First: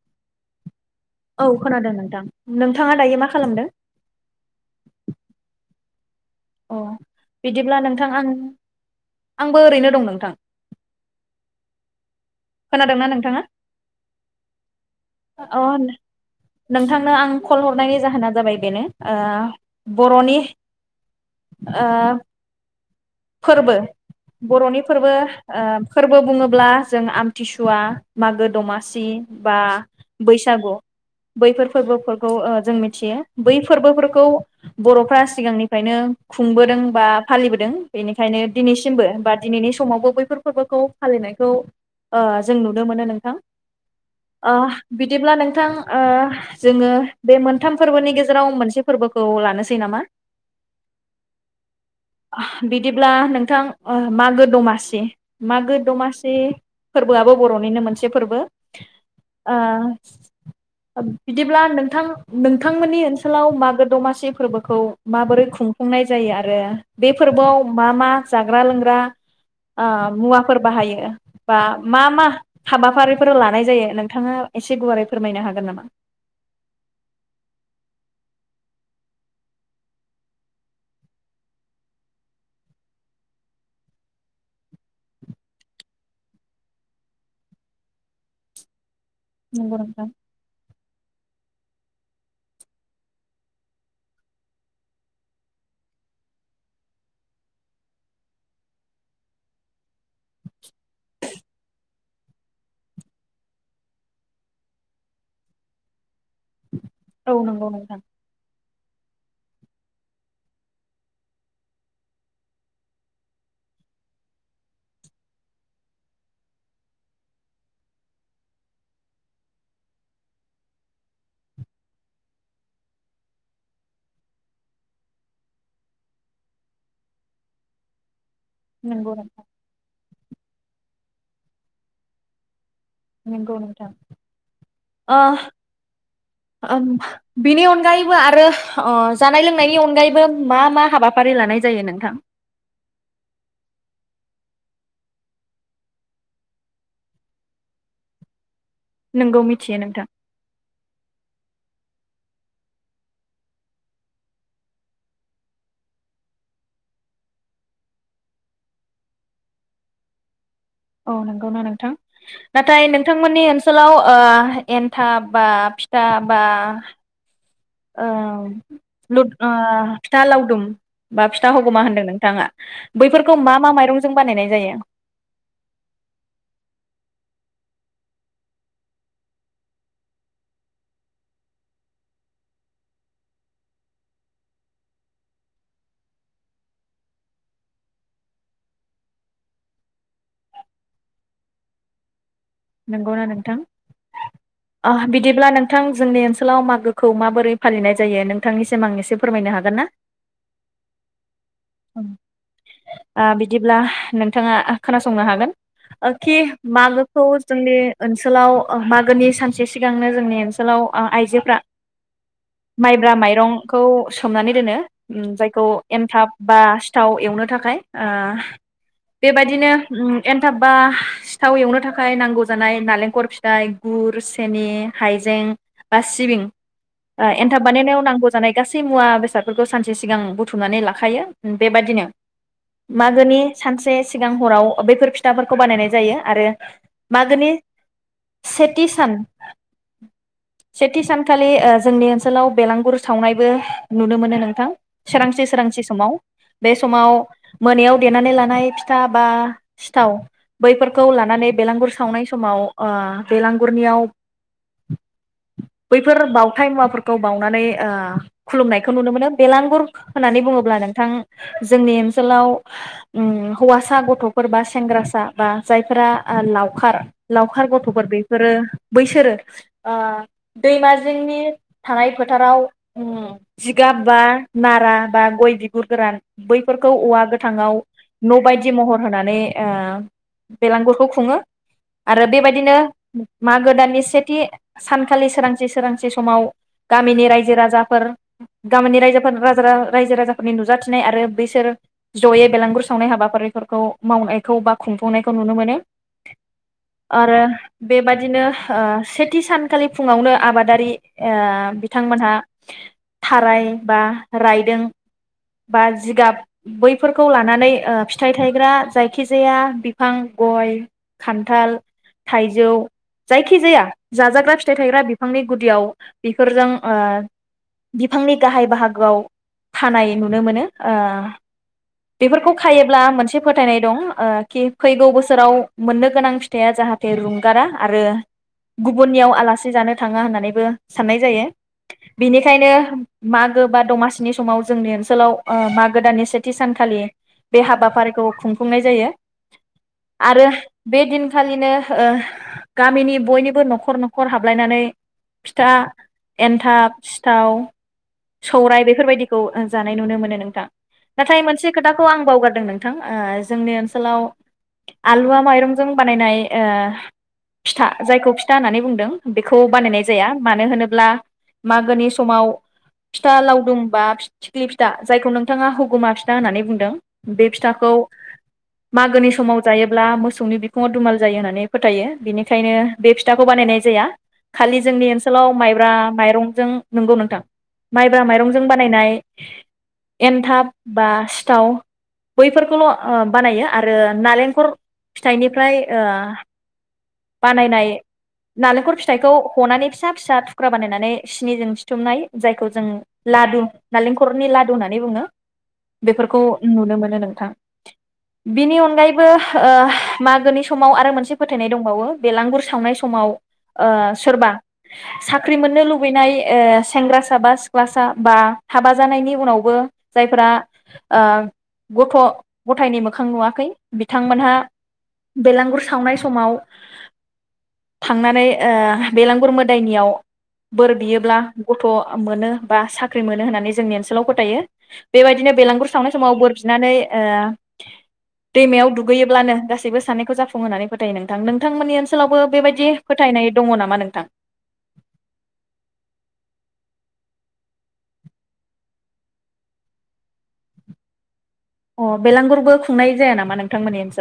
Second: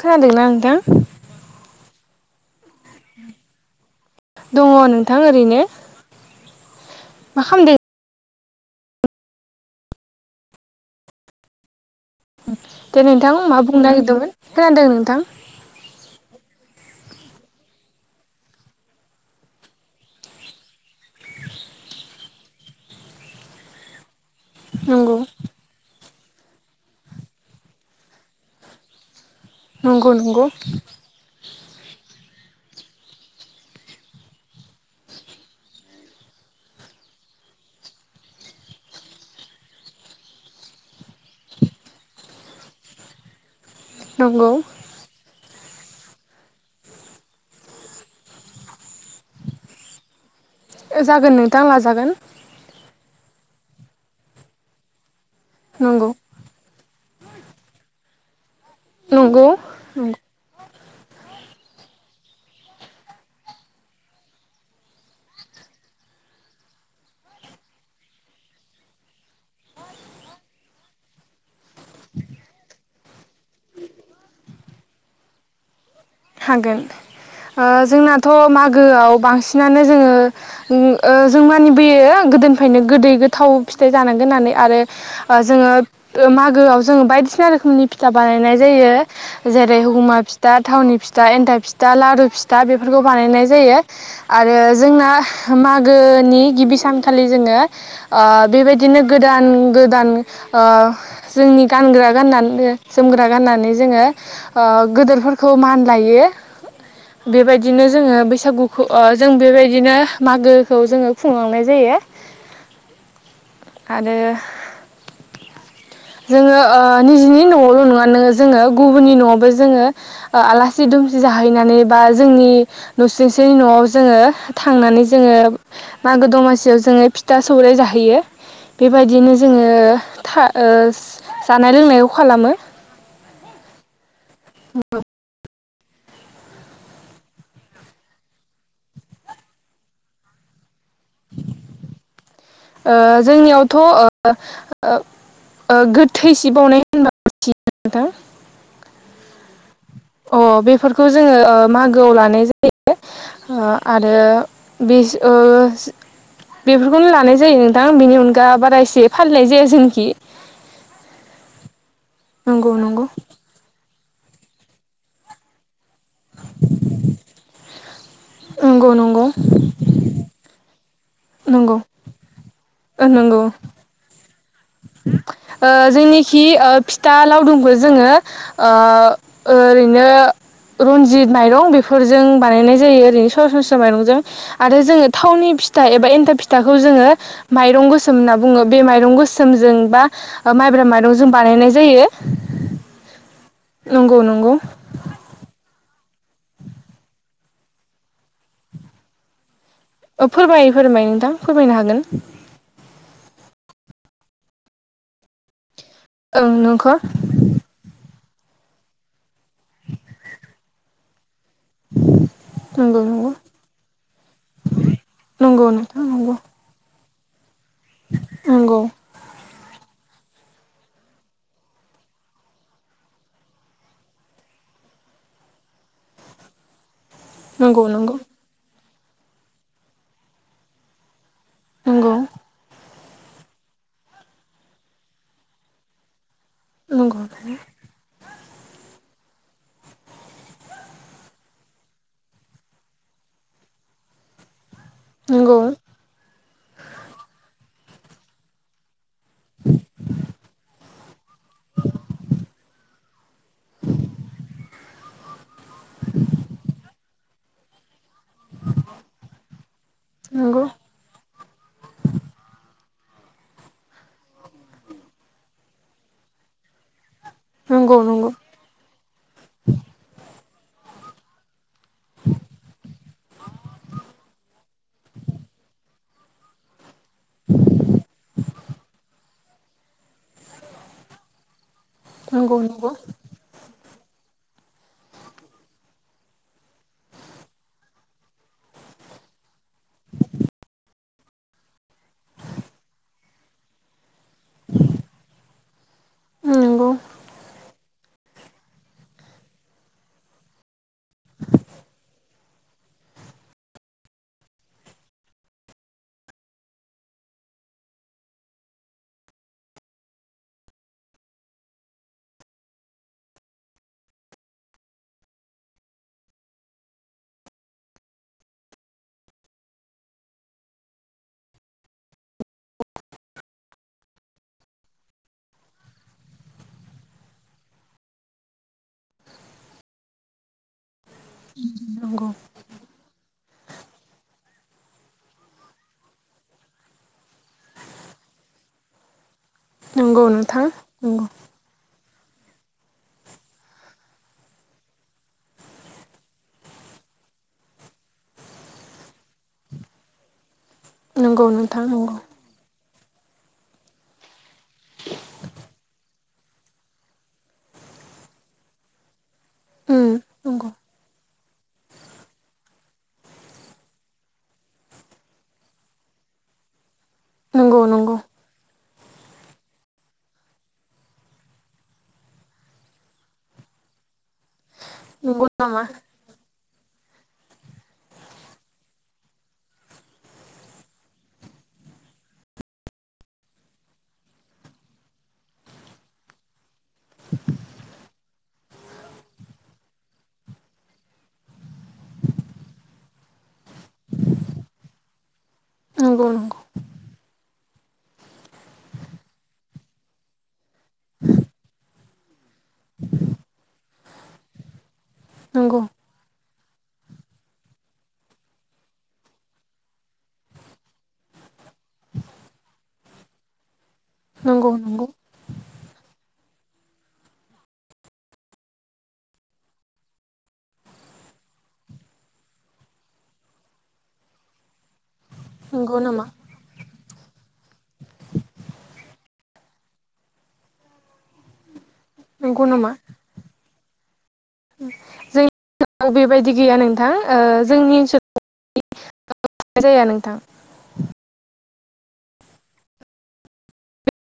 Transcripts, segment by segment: खोनादों ना नोंथां [unintelligible] औ खोनादों नोंथां नोंथाङा दायो मा खालामदों थां ओरैनो अ मा खालामदों बिदिब्ला नोंथां आं आंबो ओरैनो दं नोंथां दे खोनादोंना नोंथां नोंथाङा मा बुंनो नागिरदोंमोन खोनादों नोंथां अ नोंथांनो आं कल हरनायनि जाहोना जाबाय बेनो ओ बर'नि ओ फोरबो बर'नि फोरबो नंगौ ओ फोरबो बुङोब्ला जों आमथिसुवा मागो दमासि बा नंगौ नंगौ बैसागु बैफोर फोरबोफोरखौ ओ जों मिथियो बै फोरबोफोरखौ बर'फ्रा सिगांनिफ्रायनो खुंबोदों बा फालिबोदों बेनिखायनो दिनैसिमबो बा दिनैनि समावबो बैफोर फोरबोखौ फालिनायखौ ओ जों नुनो मोनो नोंथां नंगौ ओ बिदिब्ला नोंथां ओ जोङो बे मोनथाम फोरबोनि गेजेराव मोनसे फोरबोखौ लानोसै नामा जागोन नोंथां लाजागोन। अब्ला नोंथां ओ मागो दमासि मागो नंगौ दमासि। फोरबोआबो बर'निनो मोनसे फोरबो। नंगौ ओ बिदिब्ला नोंथां नोंथांमोननि ओनसोलाव मागो दमासि फोरबोखौ माबोरै खुंफुंनाय जायो आरो बे फोरबोआव मा मा जाग्रा लोंग्रा ओ मुवाफोर बाहायो बा मा मा हाबाफारिफोर लानाय जायो नोंथाङा एसे गुवारै फोरमायनो हागोन नामा। हागोन ओ जोंनाथ' मागोआव बांसिनानो जोङो ओ जों माने बेयो गोदोनिफ्रायनो गोदै गोथाव फिथाइ जानांगोन होननानै आरो ओ जोङो मागोआव जोङो बायदिसिना रोखोमनि फिथा बानायनाय जायो। नंगौ जेरै नोंथां हुमा फिथा थावनि [unintelligible] एनथाब फिथा लारु फिथा बेफोरखौ बानायनाय जायो आरो जोंना मागोनि गिबि सानखालि जोङो ओ बेबायदिनो गोदान गोदान ओ जोंनि गानग्रा गाननानो जोमग्रा गाननानै जोङो ओ गोदोरफोरखौ मान लायो। औ नंगौ बेबायदिनो नोंथां जोङो बैसागुखौ ओ जों बेबायदिनो मागोखौ जोङो खुंलांनाय जायो आरो जोङो ओ निजिनि न'आवल' नङा नोङो जोङो गुबुननि न'आवबो जोङो ओ आला सि दुमसि जाहैनानै बा जोंनि नुसंसिनि न'आव जोङो थांनानै जोङो मागो दमासियाव जोङो फिथा सौरराय जाहैयो। नंगौ बेबायदिनो नोंथां जोङो था ओस जानाय लोंनायाव खालामो। नंगौ नोंथां। अ। [unintelligible] बिनि अनगायैबो आरो ओ जानाय लोंनायनि अनगायैबो मा मा हाबाफारि लानाय जायो नोंथां। ओ जोंनियावथ' ओ ओ ओ गोथै सि बावनाय होनबा मिथियो नोंथां। नोंगौ मिथियो नोंथां अ बेफोरखौ जोङो ओ मागोआव लानाय जायो ओ आरो [unintelligible] बेफोरखौनो लानाय जायो नोंथां बिनि अनगा बारा इसे फालिनाय जाया जोंनिखि। औ नंगौना नोंथां नंगौ नाथाय नंगौ नोंथांमोननि ओनसोलाव। ओ एन्थाब बा फि था बा ओ [unintelligible] नंगौ ओ नंगौ फिथा लावदुम। बा फिथा नंगौ हगमा होनदों नोंथाङा। बैफोरखौ नंगौ मा मा माइरंजों बा बानायनाय जायो। लावदुमखो जोङो ओ ओरैनो रनजित माइरं बेफोरजों बानायनाय जायो ओरैनो सरासनस्रा माइरंजों आरो जोङो थावनि फिथा एबा एन्थाब फिथाखौ जोङो माइरं गोसोम होनना बुङो बे माइरं गोसोम सोमजों बा माइब्रा माइरंजों बानायनाय जायो। नंगौना नंगौ नंगौ नोंथां बिदिब्ला नोंथां जोंनि ओनसोलाव मागोखौ माबोरै फालिनाय जायो। नोंथांनिसिम आं एसे फोरमायनो हागोन ना? अ फोरमायो फोरमायो नोंथां फोरमायनो ओ हागोन। बिदिब्ला नोंथाङा खोनासंनो हागोन। आखि ओं नोंखौ मागोखौ जोंनि ओन ओनसोलाव मागोनि सानसे सिगांनो जोंनि ओनसोलाव आइजोफ्रा नंगौ माइब्रा माइरंखौ सोमनानै दोनो नंगौ जायखौ नंगौ नोंथां नंगौ एनथाब सिथाव एवनो थाखाय आ बे बायदि बिदिनो एनथाब बा सिथाव एवनो थाखाय नांगौ जानाय नालेंखलर फिथाइ गुर सेनि हाइजें बा सिबिं एनथाब नंगौ बानायनायाव नंगौ नांगौ जानाय गासैबो सै मुवा बेसादफोरखौ सानसे सिगां बुथुमनानै लाखायो। बेबादिनो नंगौ मागोनि सानसे सिगां हराव बैफोर फिथाफोरखौ बानायनाय जायो आरो नंगौ मागोनि नोंथां सेथि सान सेथि सानखालि ओ जोंनि ओनसोलाव बेलांगुर सावनायबो नुनो मोनो नोंथां। नंगौ सोरांसि सोरांसि समाव बे समाव मोनायाव देनानै लानाय फिथा बा सिथाव बैफोरखौ लानानै बेलांगुर सावनाय समाव ओ बेलांगुरनियाव बैफोर बावथाय मुवाफोरखौ बावउनानै ओ खुलुमनायखौ नुनो मोनो बेलांगुर होननानै नंगौ बुङोब्ला नोंथां जोंनि ओनसोलाव ओम हौवासा गथ'फोर बा सेंग्रासा बा जायफोरा लावखार लावखार नंगौ नंगौ गथ'फोर बेफोरो बैसोरो दैमाजिंनि थानाय फोथाराव ओम जिगाब बा नारा बा गय बिगुर गोरान बैफोर औवा गोथांआव न' बायदि महर होनानै ओ बेलांगुरखौ खुङो आरो नंगौ नंगौ बेबायदिनो मागो दाननि सेथि सानखालि सोरांसि सोरांसि समाव गामिनि रायजो राजाफोर गामिनि रायजोफोर रा रायजो राजाफोरनि नुजाथि नाय आरो बैसोर जयै बेलांगुर सावनाय हाबाफारिफोरखौ मावनायखौ बा खुंफुंनायखौ नुनो मोनो। नंगौ आरो बेबादिनो ओ सेथि सानखालि फुङावनो आबादारि ओ बिथांमोनहा थाराय बा रायदों बा जिगाब बैफोरखौ लानानै आ फिथाइ थायग्रा जायखिजाया बिफां गय, खान्थाल, थाइजौ जायखिजाया जाजाग्रा फिथाइ थायग्रा बिफांनि गुदियाव बेफोरजों ओ बिफांनि गाहाय बाहागोआव खानाय नुनो मोनो ओ बेफोरखौ खायोब्ला मोनसे फोथायनाय दं खि फैगौ बोसोराव मोननो गोनां फिथाइया जाहाथे रुंगारा आरो गुबुननियाव आलासि जानो थाङा होननानैबो साननाय जायो नंगौ बेनिखायनो मा गो बा दासिनि समाव जों ओनसोलाव ओ मागो दाननि सेथि सानखालि बे हाबाफारिखौ खुंफुंनाय जायो। नंगौ आरो नोंथां बे नंगौ दिनखालिनो ओ गामिनि बयनिबो न'खर न'खर हाबलायनानै फिथा एन्थाब सिथाव सौराय बेफोरबायदिखौ जानाय नुनो मोनो नोंथां। नाथाय नंगौ मोनसे नोंथां खोथाखौ नंगौ आं बावगारदों नों नोंथां ओ जोंनि ओनसोलाव आलुवा माइरंजों बानायनाय ओ फिथा जायखौ फिथा होननानै बुंदों बेखौ बानायनाय उम जाया नंगौ मानो होनोब्ला मागोनि समाव फिथा लावदुम बा फि थिख्लि फिथा जायखौ नोंथाङा हुगुमा फिथा होननानै बुंदों बे नंगौ फिथाखौ नंगौ मागोनि समाव जायोब्ला मोसौनि बिखुङाव दुमाल जायो होननानै फोथायो बेनिखायनो बे फिथाखौ बानायनाय जाया। खालि जोंनि नंगौ ओनसोलाव नामा माइब्रा माइरंजों नंगौ नोंथां माइब्रा माइरंजों बानायनाय एन्थाब बा सिथाव बैफोरखौल' ओ बानायो आरो नालेंखल फिथाइनिफ्राय ओ बानायनाय नालेंखर फिथाइखौ हनानै फिसा फिसा थुख्रा बानायनानै सिनिजों सिथुमनाय जायखौ जों लादु नालेंखरनि लादु होननानै बुङो। नंगौ बेफोरखौ नंगौ नुनो मोनो नों थां बिनि अनगायैबो ओ मागोनि समाव आरो मोनसे फोथायनाय दं बेलांगुर सावनाय समाव ओ सोरबा साख्रि नंगौ मोननो लुबैनाय ओ सेंग्रासा बा सिख्लासा बा हाबा जानायनि उनावबो जायफ्रा ओ गथ' गथायनि मोखां नुवाखै बिथांमोनहा नंगौ नंगौ बेलांगुर सावनाय समाव थांनानै ओ बेलांगुर मोदायनियाव बोर बियोब्ला गथ' मोनो बा साख्रि मोनो होननानै जोंनि ओनसोलाव फोथायो। बेबायदिनो बेलगुर नंगौ सावनाय नामा समाव बोर बिनानै ओ दैमायाव दुगैयोब्लानो गासैबो साननायखौ जाफुं होननानै फोथायो नों थां नोंथांमोननि ओन सोलावबो नंगौ बेबायदि फोथायनाय दङ ना मा नोंथां? जोंनि ओनसोलाव बेबायदि गैया नोंथां ओ जोंनि ओनसोलाव जाया नोंथां। अ बेलांगुरबो खुंनाय जाया नामा नों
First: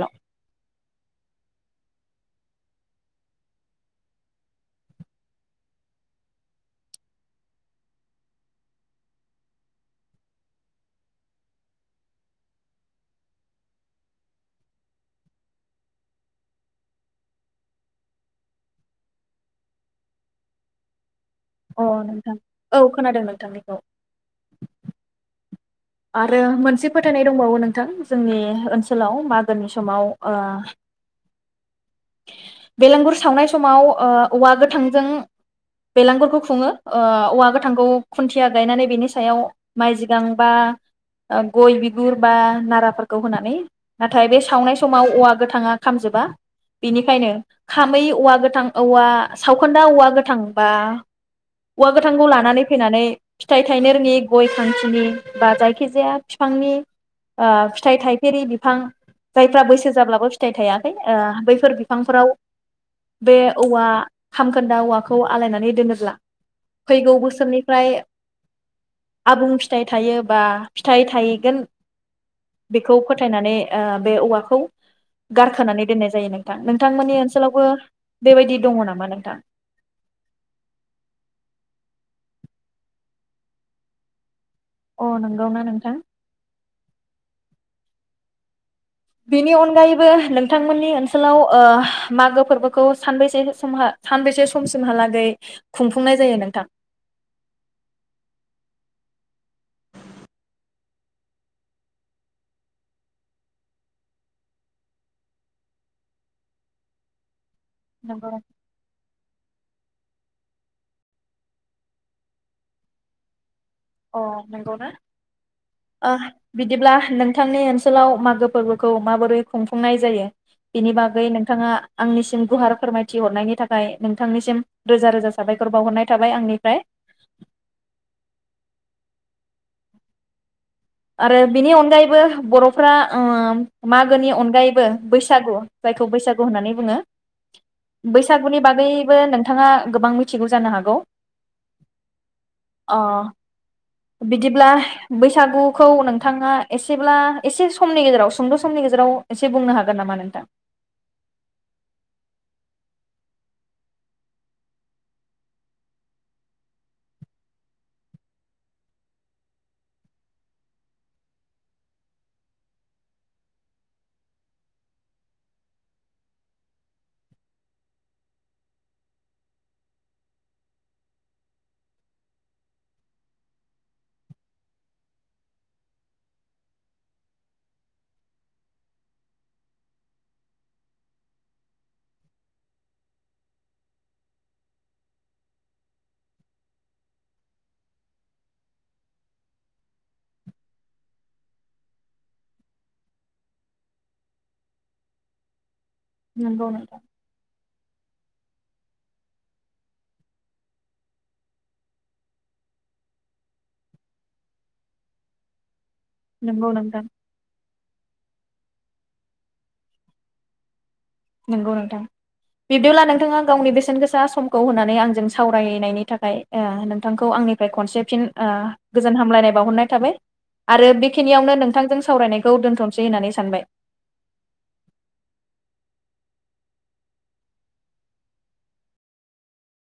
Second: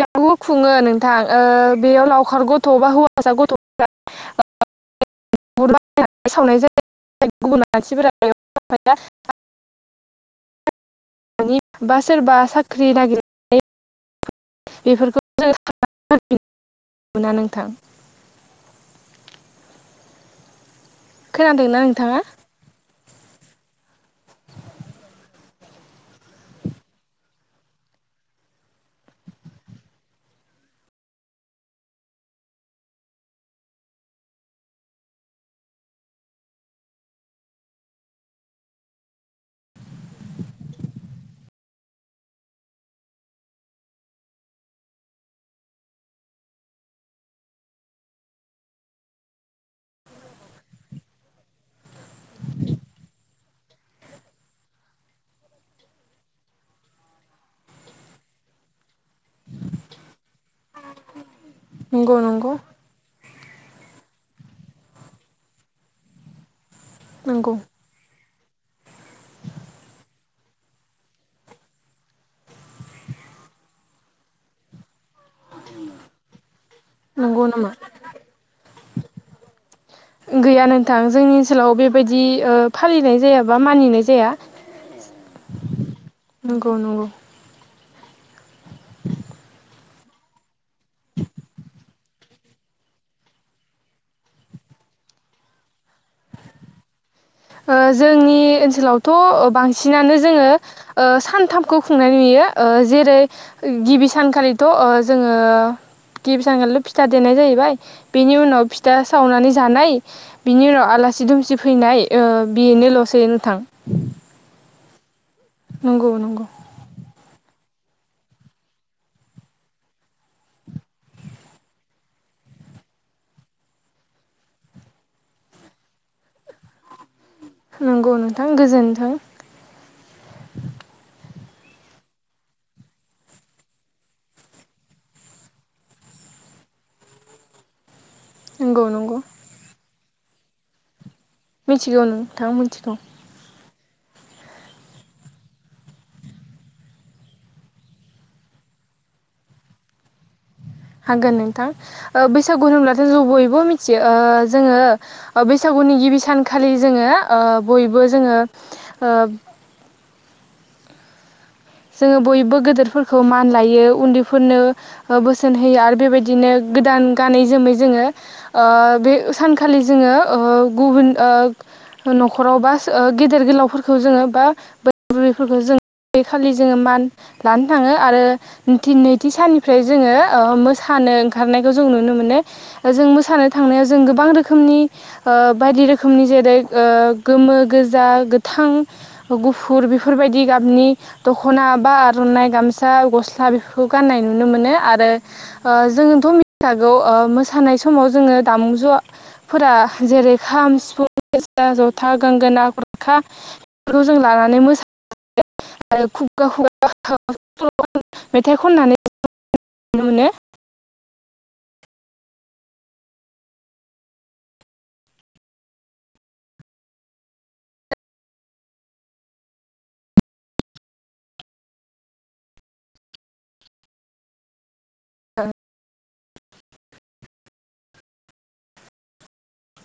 बेबो खुङो नोंथां ओ बेयाव लावखार गथ'एबा हौवा [inaudible] सावनाय जायो गुब मानसिफोरा [inaudible] बा सोरबा साख्रि नागिरनानै बेफोरखौ [inaudible] मोना नोंथां। खोनादोंना अ नोंथांङा? नोंथां औ खोनादों नोंथांनिखौ। आरो मोनसे फोथायनाय दंबावो नोंथां जोंनि ओनसोलाव मागोनि समाव ओ बेलगुर सावनाय समाव ओ औवा गोथांजों बेलांगुरखौ खुङो ओ औवा गोथांखौ खुन्थिया गायनानै बेनि सायाव माइ जिगां बा गय बिगुर बा नाराफोरखौ होनानै नाथाय बे सावनाय समाव औवा गोथाङा खामजोबा बेनिखायनो खामै औवा गोथां औवा सावखोन्दा औवा गोथां बा औवा गोथांखौ लानानै फैनानै फिथाइ थायनो रोङि गय खांथिनि बा जायखि खिजाया फिफांनि फिथाइ ओ थाइफेरे बिफां जायफ्रा बैसो जाब्लाबो फिथाइ थायाखै ओ बै फोर नंगौ बिफांफोराव नंगौ बे औवा खामखोन्दा औवाखौ आलायनानै दोनोब्ला फैगौ नंगौ बोसोरनिफ्राय आबुं फिथाइ थायो बा फिथाइ थायगोन बेखौ फोथायनानै ओ बे औवाखौ गारखोनानै दोननाय जायो नों थां नोंथांमोननि नंगौ ओनसोलावबो नामा बेबायदि दङ नामा? मा नोंथां? गैया नोंथां जोंनि ओनसोलाव बेबायदि ओ फालिनाय जाया बा मानिनाय जाया। अ नंगौना नोंथां? नंगौ नंगौ बेनि अनगायैबो नोंथांमोननि ओनसोलाव ओ मागो फोर्बोखौ सानबैसे समहा सानबैसे समसिमहालागै खुंफुंनाय जायो नोंथां? ओ जोंनि ओनसोलावथ' बांसिनानो जोङो ओ सानथामखौ खुंनाय नुयो ओ जेरै गिबि सानखालिथ' ओ जोङो गिबि सानखालिथ' फिथा देनाय जाहैबाय। बेनि नंगौ उनाव फिथा सावनानै जानाय बिनि उनाव आलासि दुमसि फैनाय ओ बेनोल'सै नोंथां। अ नंगौ ना? नंगौ ओ नंगौ बिदिब्ला नोंथांनि ओन ओनसोलाव मागो फोर्बोखौ माबोरै खुंफुंनाय जायो बिनि बागै नोंथाङा आंनिसिम गुहार फोरमायथि हरनायनि थाखाय नोंथांनिसिम रोजा रोजा साबायखर बावहरनाय थाबाय आंनिफ्राय। नंगौ नोंथां गोजोनथों। आरो बिनि अनगायैबो बर'फ्रा ओ मागोनि अनगायैबो बैसागु जायखौ बैसागु होननानै बुङो। बैसागुनि नंगौ नंगौ बागैबो नोंथाङा गोबां मिथिगौ जानो हागौ? मिथिगौ नोंथां मिथिगौ। अ बिदिब्ला बैसागु खौ नोंथाङा एसेब्ला एसे समनि गेजेराव सुंद' समनि गेजेराव एसे बुंनो हागोन नामा नोंथां? हागोन नोंथां ओ बैसागु होनब्लाथ' जों बयबो मिथियो ओ जोङो बैसागुनि गिबि सानखालि जोङो ओ बयबो जोङो ओ जोङो बयबो गोदोरफोरखौ मान लायो उन्दैफोरनो बोसोन होयो आरो बेबायदिनो गोदान गानै जोमै जोङो ओ बे सानखालि जोङो ओ गुबुन ओ न'खराव बास ओ गेदेर गोलावफोरखौ जोङो बा बोराय बुरै फोरखौ जोङो खालि जोङो मान लानो थाङो आरो निथि नैथि साननिफ्राय जोङो ओ मोसानो ओंखारनायखौ जों नुनो मोनो जों मोसानो थांनायाव जों गोबां रोखोमनि ओ बायदि रोखोमनि जेरै ओ गोमो, गोजा, गोथां गुफुर बेफोरबायदि गाबनि दख'ना बा आर'नाइ गामसा गस्ला बेफोरखौ गाननाय नुनो मोनो आरो ओ जोंथ' नंगौ मिथिखागौ नोंथां ओ मोसानाय समाव जोङो दामुज'फोरा जेरै खाम सिफुं, सेरजा, जथा गोंगोना, गुरखा बेफोरखौ जों लानानै [inaudible] आरो नंगौ नोंथां [unintelligible] मेथाइ खननानै [inaudible] नुनो नंगौ नोंथां बिब्दिब्ला नोंथाङा गावनि बेसेन गोसा समखौ होनानै आंजों सावरायनायनि थाखाय ओ नोंथांखौ आंनिफ्राय खनसे फिन ओ गोजोन हामलायनाय बावहरनाय थाबाय आरो बेखिनियावनो नोंथांजों सावरायनायखौ दोनथ'नोसै होननानै सानबाय।